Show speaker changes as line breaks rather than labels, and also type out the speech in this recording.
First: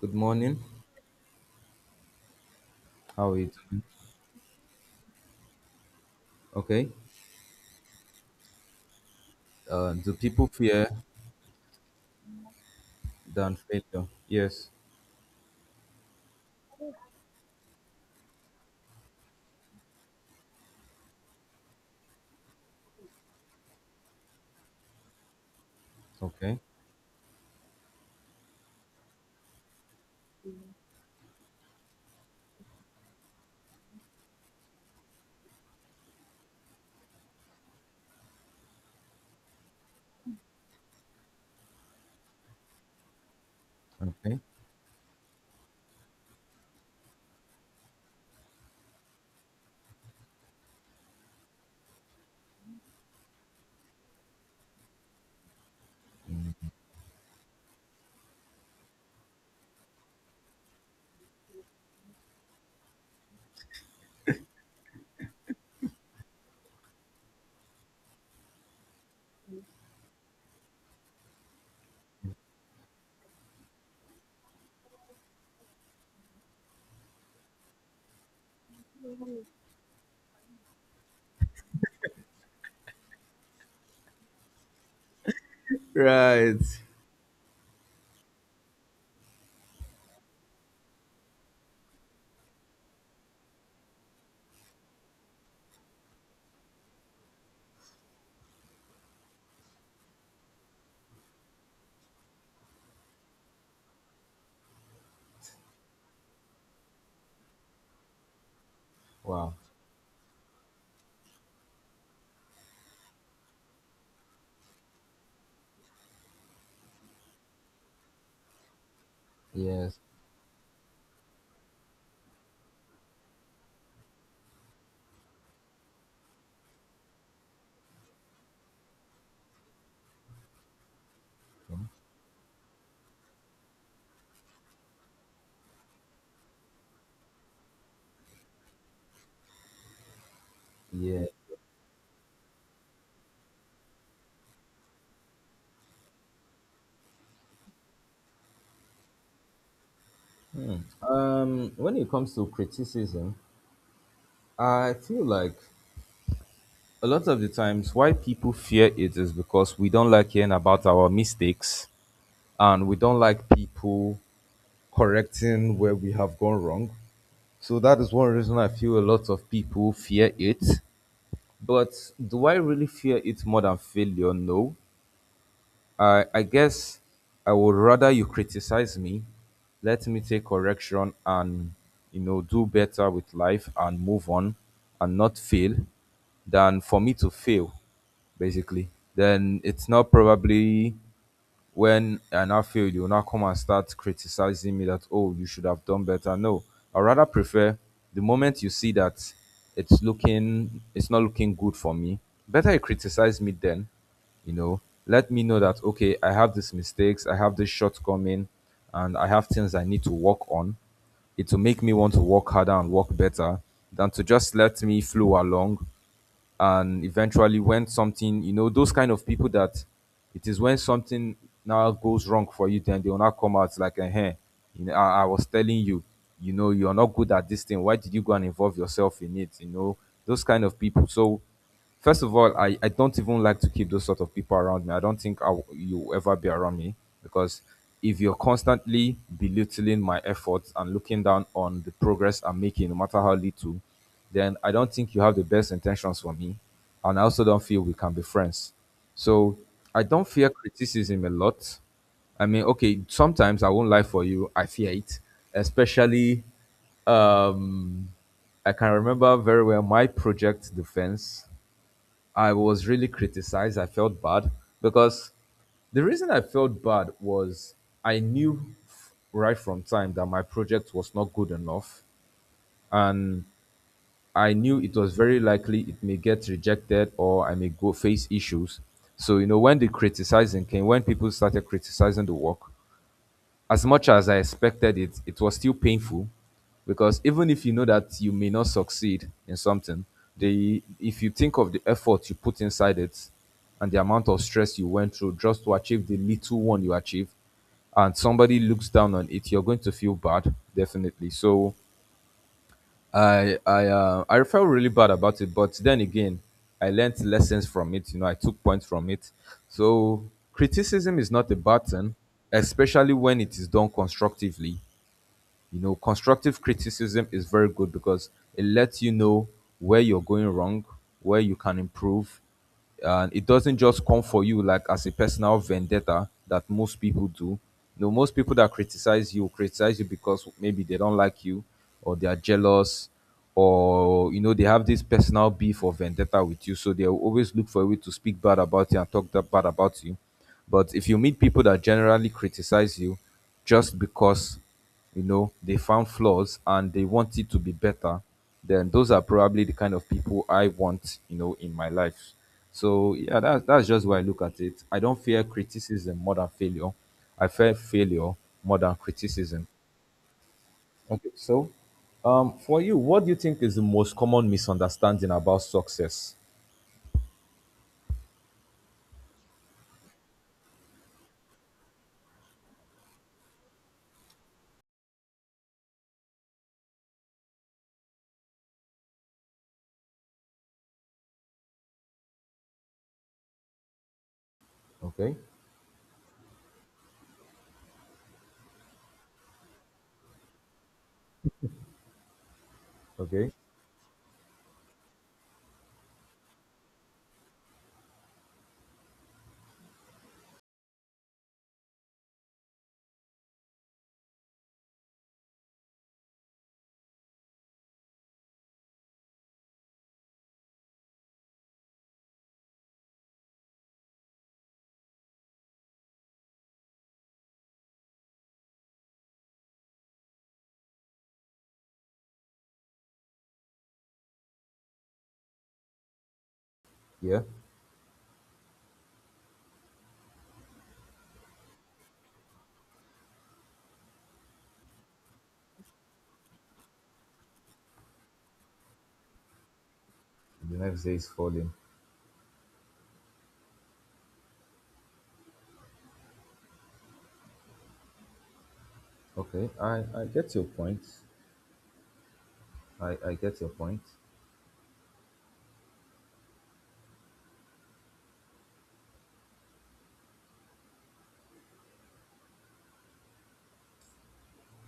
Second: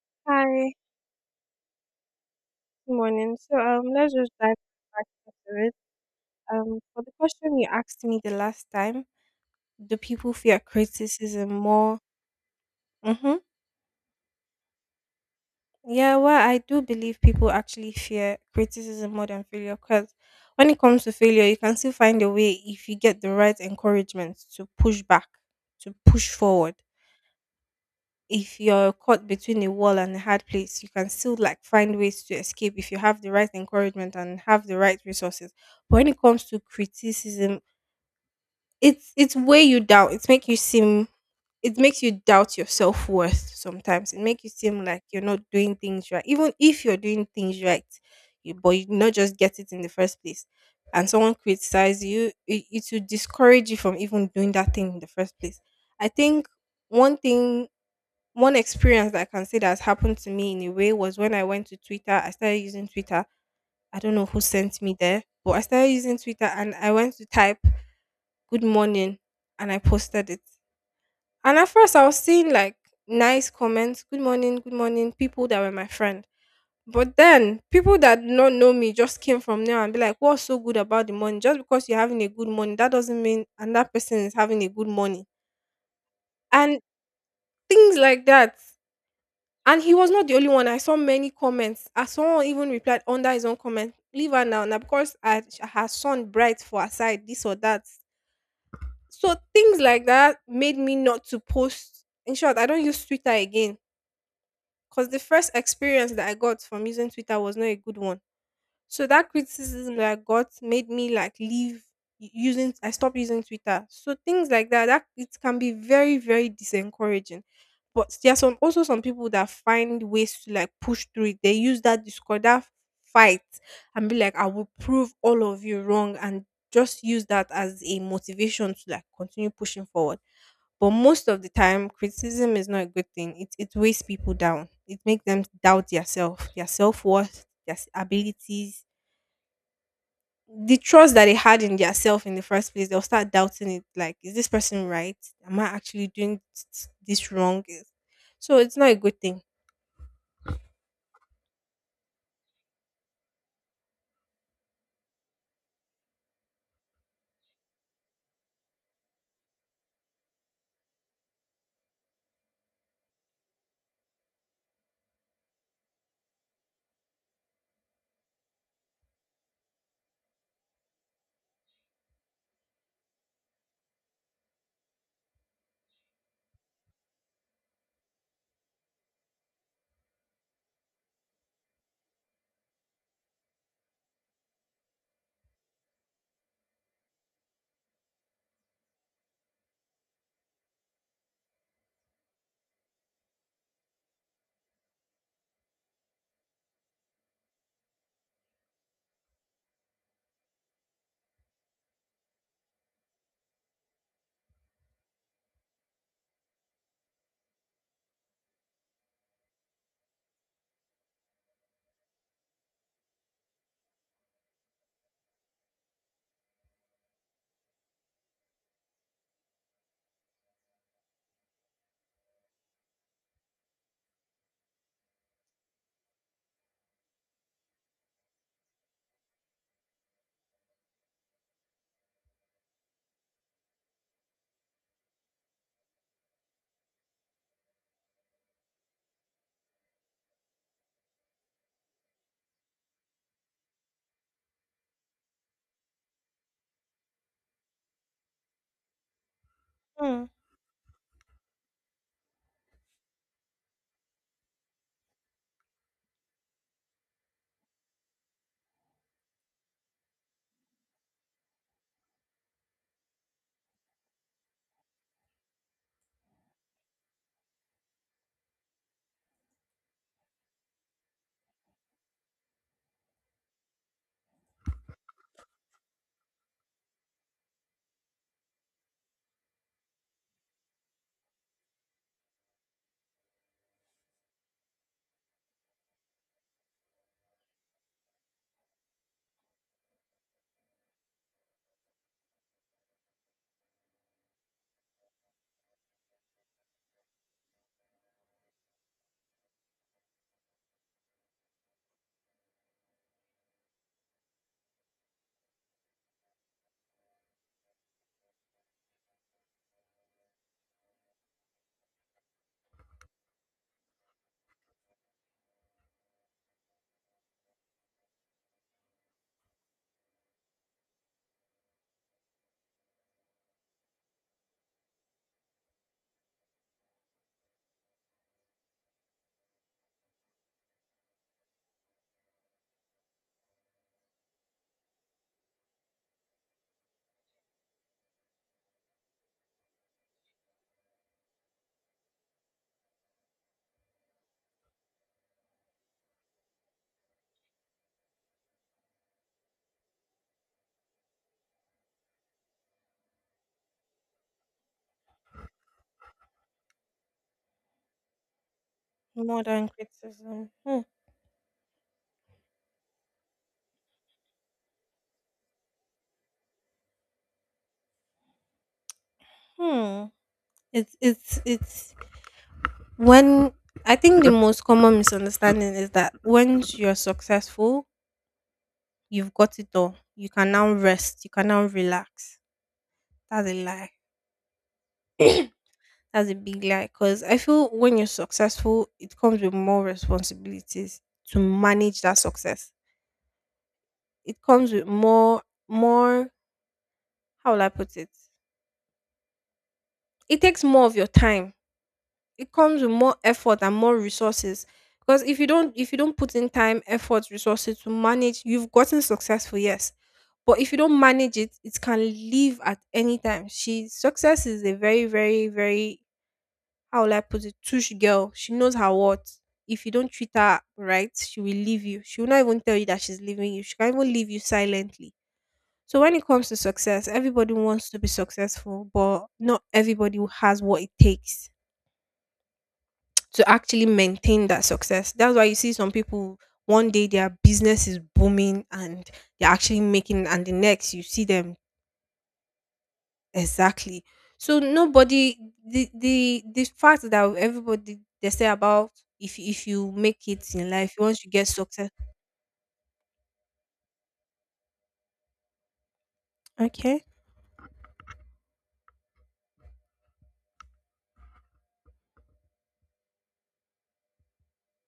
Good morning.
Hi, good
How
morning.
are you
So
doing?
um, let's just dive back into it. Um,
Okay.
for the question you asked me the last time, do
Do
people
people
fear
fear
criticism more? Mm-hmm.
than failure? Yes.
Yeah, well, I do believe people actually fear criticism more than failure because when it comes to failure, you can still find a way if you get the right encouragement to push back, to push
Okay.
forward. If you're caught between a wall and a hard place, you can still like find ways to escape if you have the right encouragement and have the right resources. But when it comes to criticism, it's weigh you down. It makes you doubt your self worth sometimes. It
Okay.
makes you seem like you're not doing things right. Even if you're doing things right, you but you not just get it in the first place. And someone criticize you, it will discourage you from even doing that thing in the first place. I think one thing one experience that I can say that has happened to me in a way was when I went to Twitter. I started using Twitter. I don't know who sent me there, but I started using Twitter and I went to type good morning and I posted it. And at first I was seeing like nice comments, good morning, people that were my friend. But then people that do not know me just came from there and be like, What's so good about the morning? Just because you're having a good morning, that doesn't mean and that person is having a good morning.
Right.
And things like that. And he was not the only one. I saw many comments. I saw even replied under his own comment, leave her now. Now because her son bright for her side, this or that. So things like that made me not to post. In short, I don't use Twitter again. Because the first experience that I got from using Twitter was not a good one. So that
Wow.
criticism that I got made me like leave u- using I stopped using Twitter. So things like that, that it can be very, very disencouraging. But there are some also some people that
Yes.
find ways to like push through it. They use that discord, that fight and be like, I will prove all of you wrong and just use that as a motivation to like continue pushing forward. But most of the
Okay.
time, criticism is not a good thing. It weighs people down. It makes them doubt their self worth, abilities, the trust
Yeah.
that they had in theirself in the first place, they'll start doubting it. Like, is this person right? Am I actually doing this wrong? So it's not a good thing.
When it comes to criticism, I feel like a lot of the times why people fear it is because we don't like hearing about our mistakes, and we don't like people correcting where we have gone wrong. So that is one reason I feel a lot of people fear it. But do I really fear it more than failure? No. I guess I would rather you criticize me, let me take correction and do better with life and move on and not fail than for me to fail, basically. Then it's not probably when I now failed, you will now come and start criticizing me that, oh, you should have done better. No, I rather prefer the moment you see that it's not looking good for me, better you criticize me then, let me know that, okay, I have these mistakes, I have this shortcoming, and I have things I need to work on. It will make me want to work harder and work better than to just let me flow along, and eventually when something, those kind of people that it is when something now goes wrong for you, then they will not come out like I was telling you, you know you're not good at this thing, why did you go and involve yourself in it, those kind of people. So first of all, I don't even like to keep those sort of people around me. I don't think you'll ever be around me, because if you're constantly belittling my efforts and looking down on the progress I'm making, no matter how little, then I don't think you have the best intentions for me. And I also don't feel we can be friends. So I
Hmm.
don't fear criticism a lot. I mean, okay, sometimes I won't lie for you, I fear it, especially um, I can remember very well my project defense. I was really criticized. I felt bad because the reason I felt bad was I knew right from time that my project was not good enough, and I knew it was very likely it may get rejected or I may go face issues. So you know when the criticizing came, when people started criticizing the work, as much as I expected it, it was still painful because even if you know that you may not succeed in something, the if you think of the effort you put inside it and the amount of stress you went through just to achieve the little one you achieved, and somebody looks down on it, you're going to feel bad, definitely. So I felt really bad about it, but then again, I learned lessons from it. I took points from it. So criticism is not a bad thing, especially when it is done constructively. Constructive criticism is very good because it lets you know where you're going wrong, where you can improve, and it doesn't just come for you like as a personal vendetta that most people do. Most people that criticize you because maybe they don't like you, or they are jealous, or they have this personal beef or vendetta with you, so they will always look for a way to speak bad about you and talk that bad about you. But if you meet people that generally criticize you just because, they found flaws and they want it to be better, then those are probably the kind of people I want, in my life. So yeah, that's just why I look at it. I don't fear criticism more than failure. I fear failure more than criticism.
Modern criticism. Hmm.
Okay, so for you, what do you think is the most common misunderstanding about success?
hmm. It's when I think the most common misunderstanding is that once you're successful, you've got it all. You can now rest. You can now relax. That's a lie.
Okay.
That's a big lie because I feel when you're successful, it comes with more responsibilities to manage that success.
Okay.
It comes with more, how will I put it? It takes more of your time. It comes with more effort and more resources. Because if you don't put in time, effort, resources to manage, you've gotten successful, yes. But if you don't manage it, it can leave at any time. She success is a very, very, very how will I put it? Tush girl. She knows her worth. If you don't treat her right, she will leave you. She will not even tell you that she's leaving you. She can even leave you silently. So when it comes to success,
Yeah,
everybody wants to be successful, but not everybody has what it takes to actually maintain that success. That's why you see some people one day their business is booming and they're actually making and the
the
next
next
you
day
see
is
them.
falling.
Exactly. So nobody, the fact that everybody they say about, if
Okay,
you
i
make
i
it
get your
in life,
point.
once you get success.
I get your point.
Okay.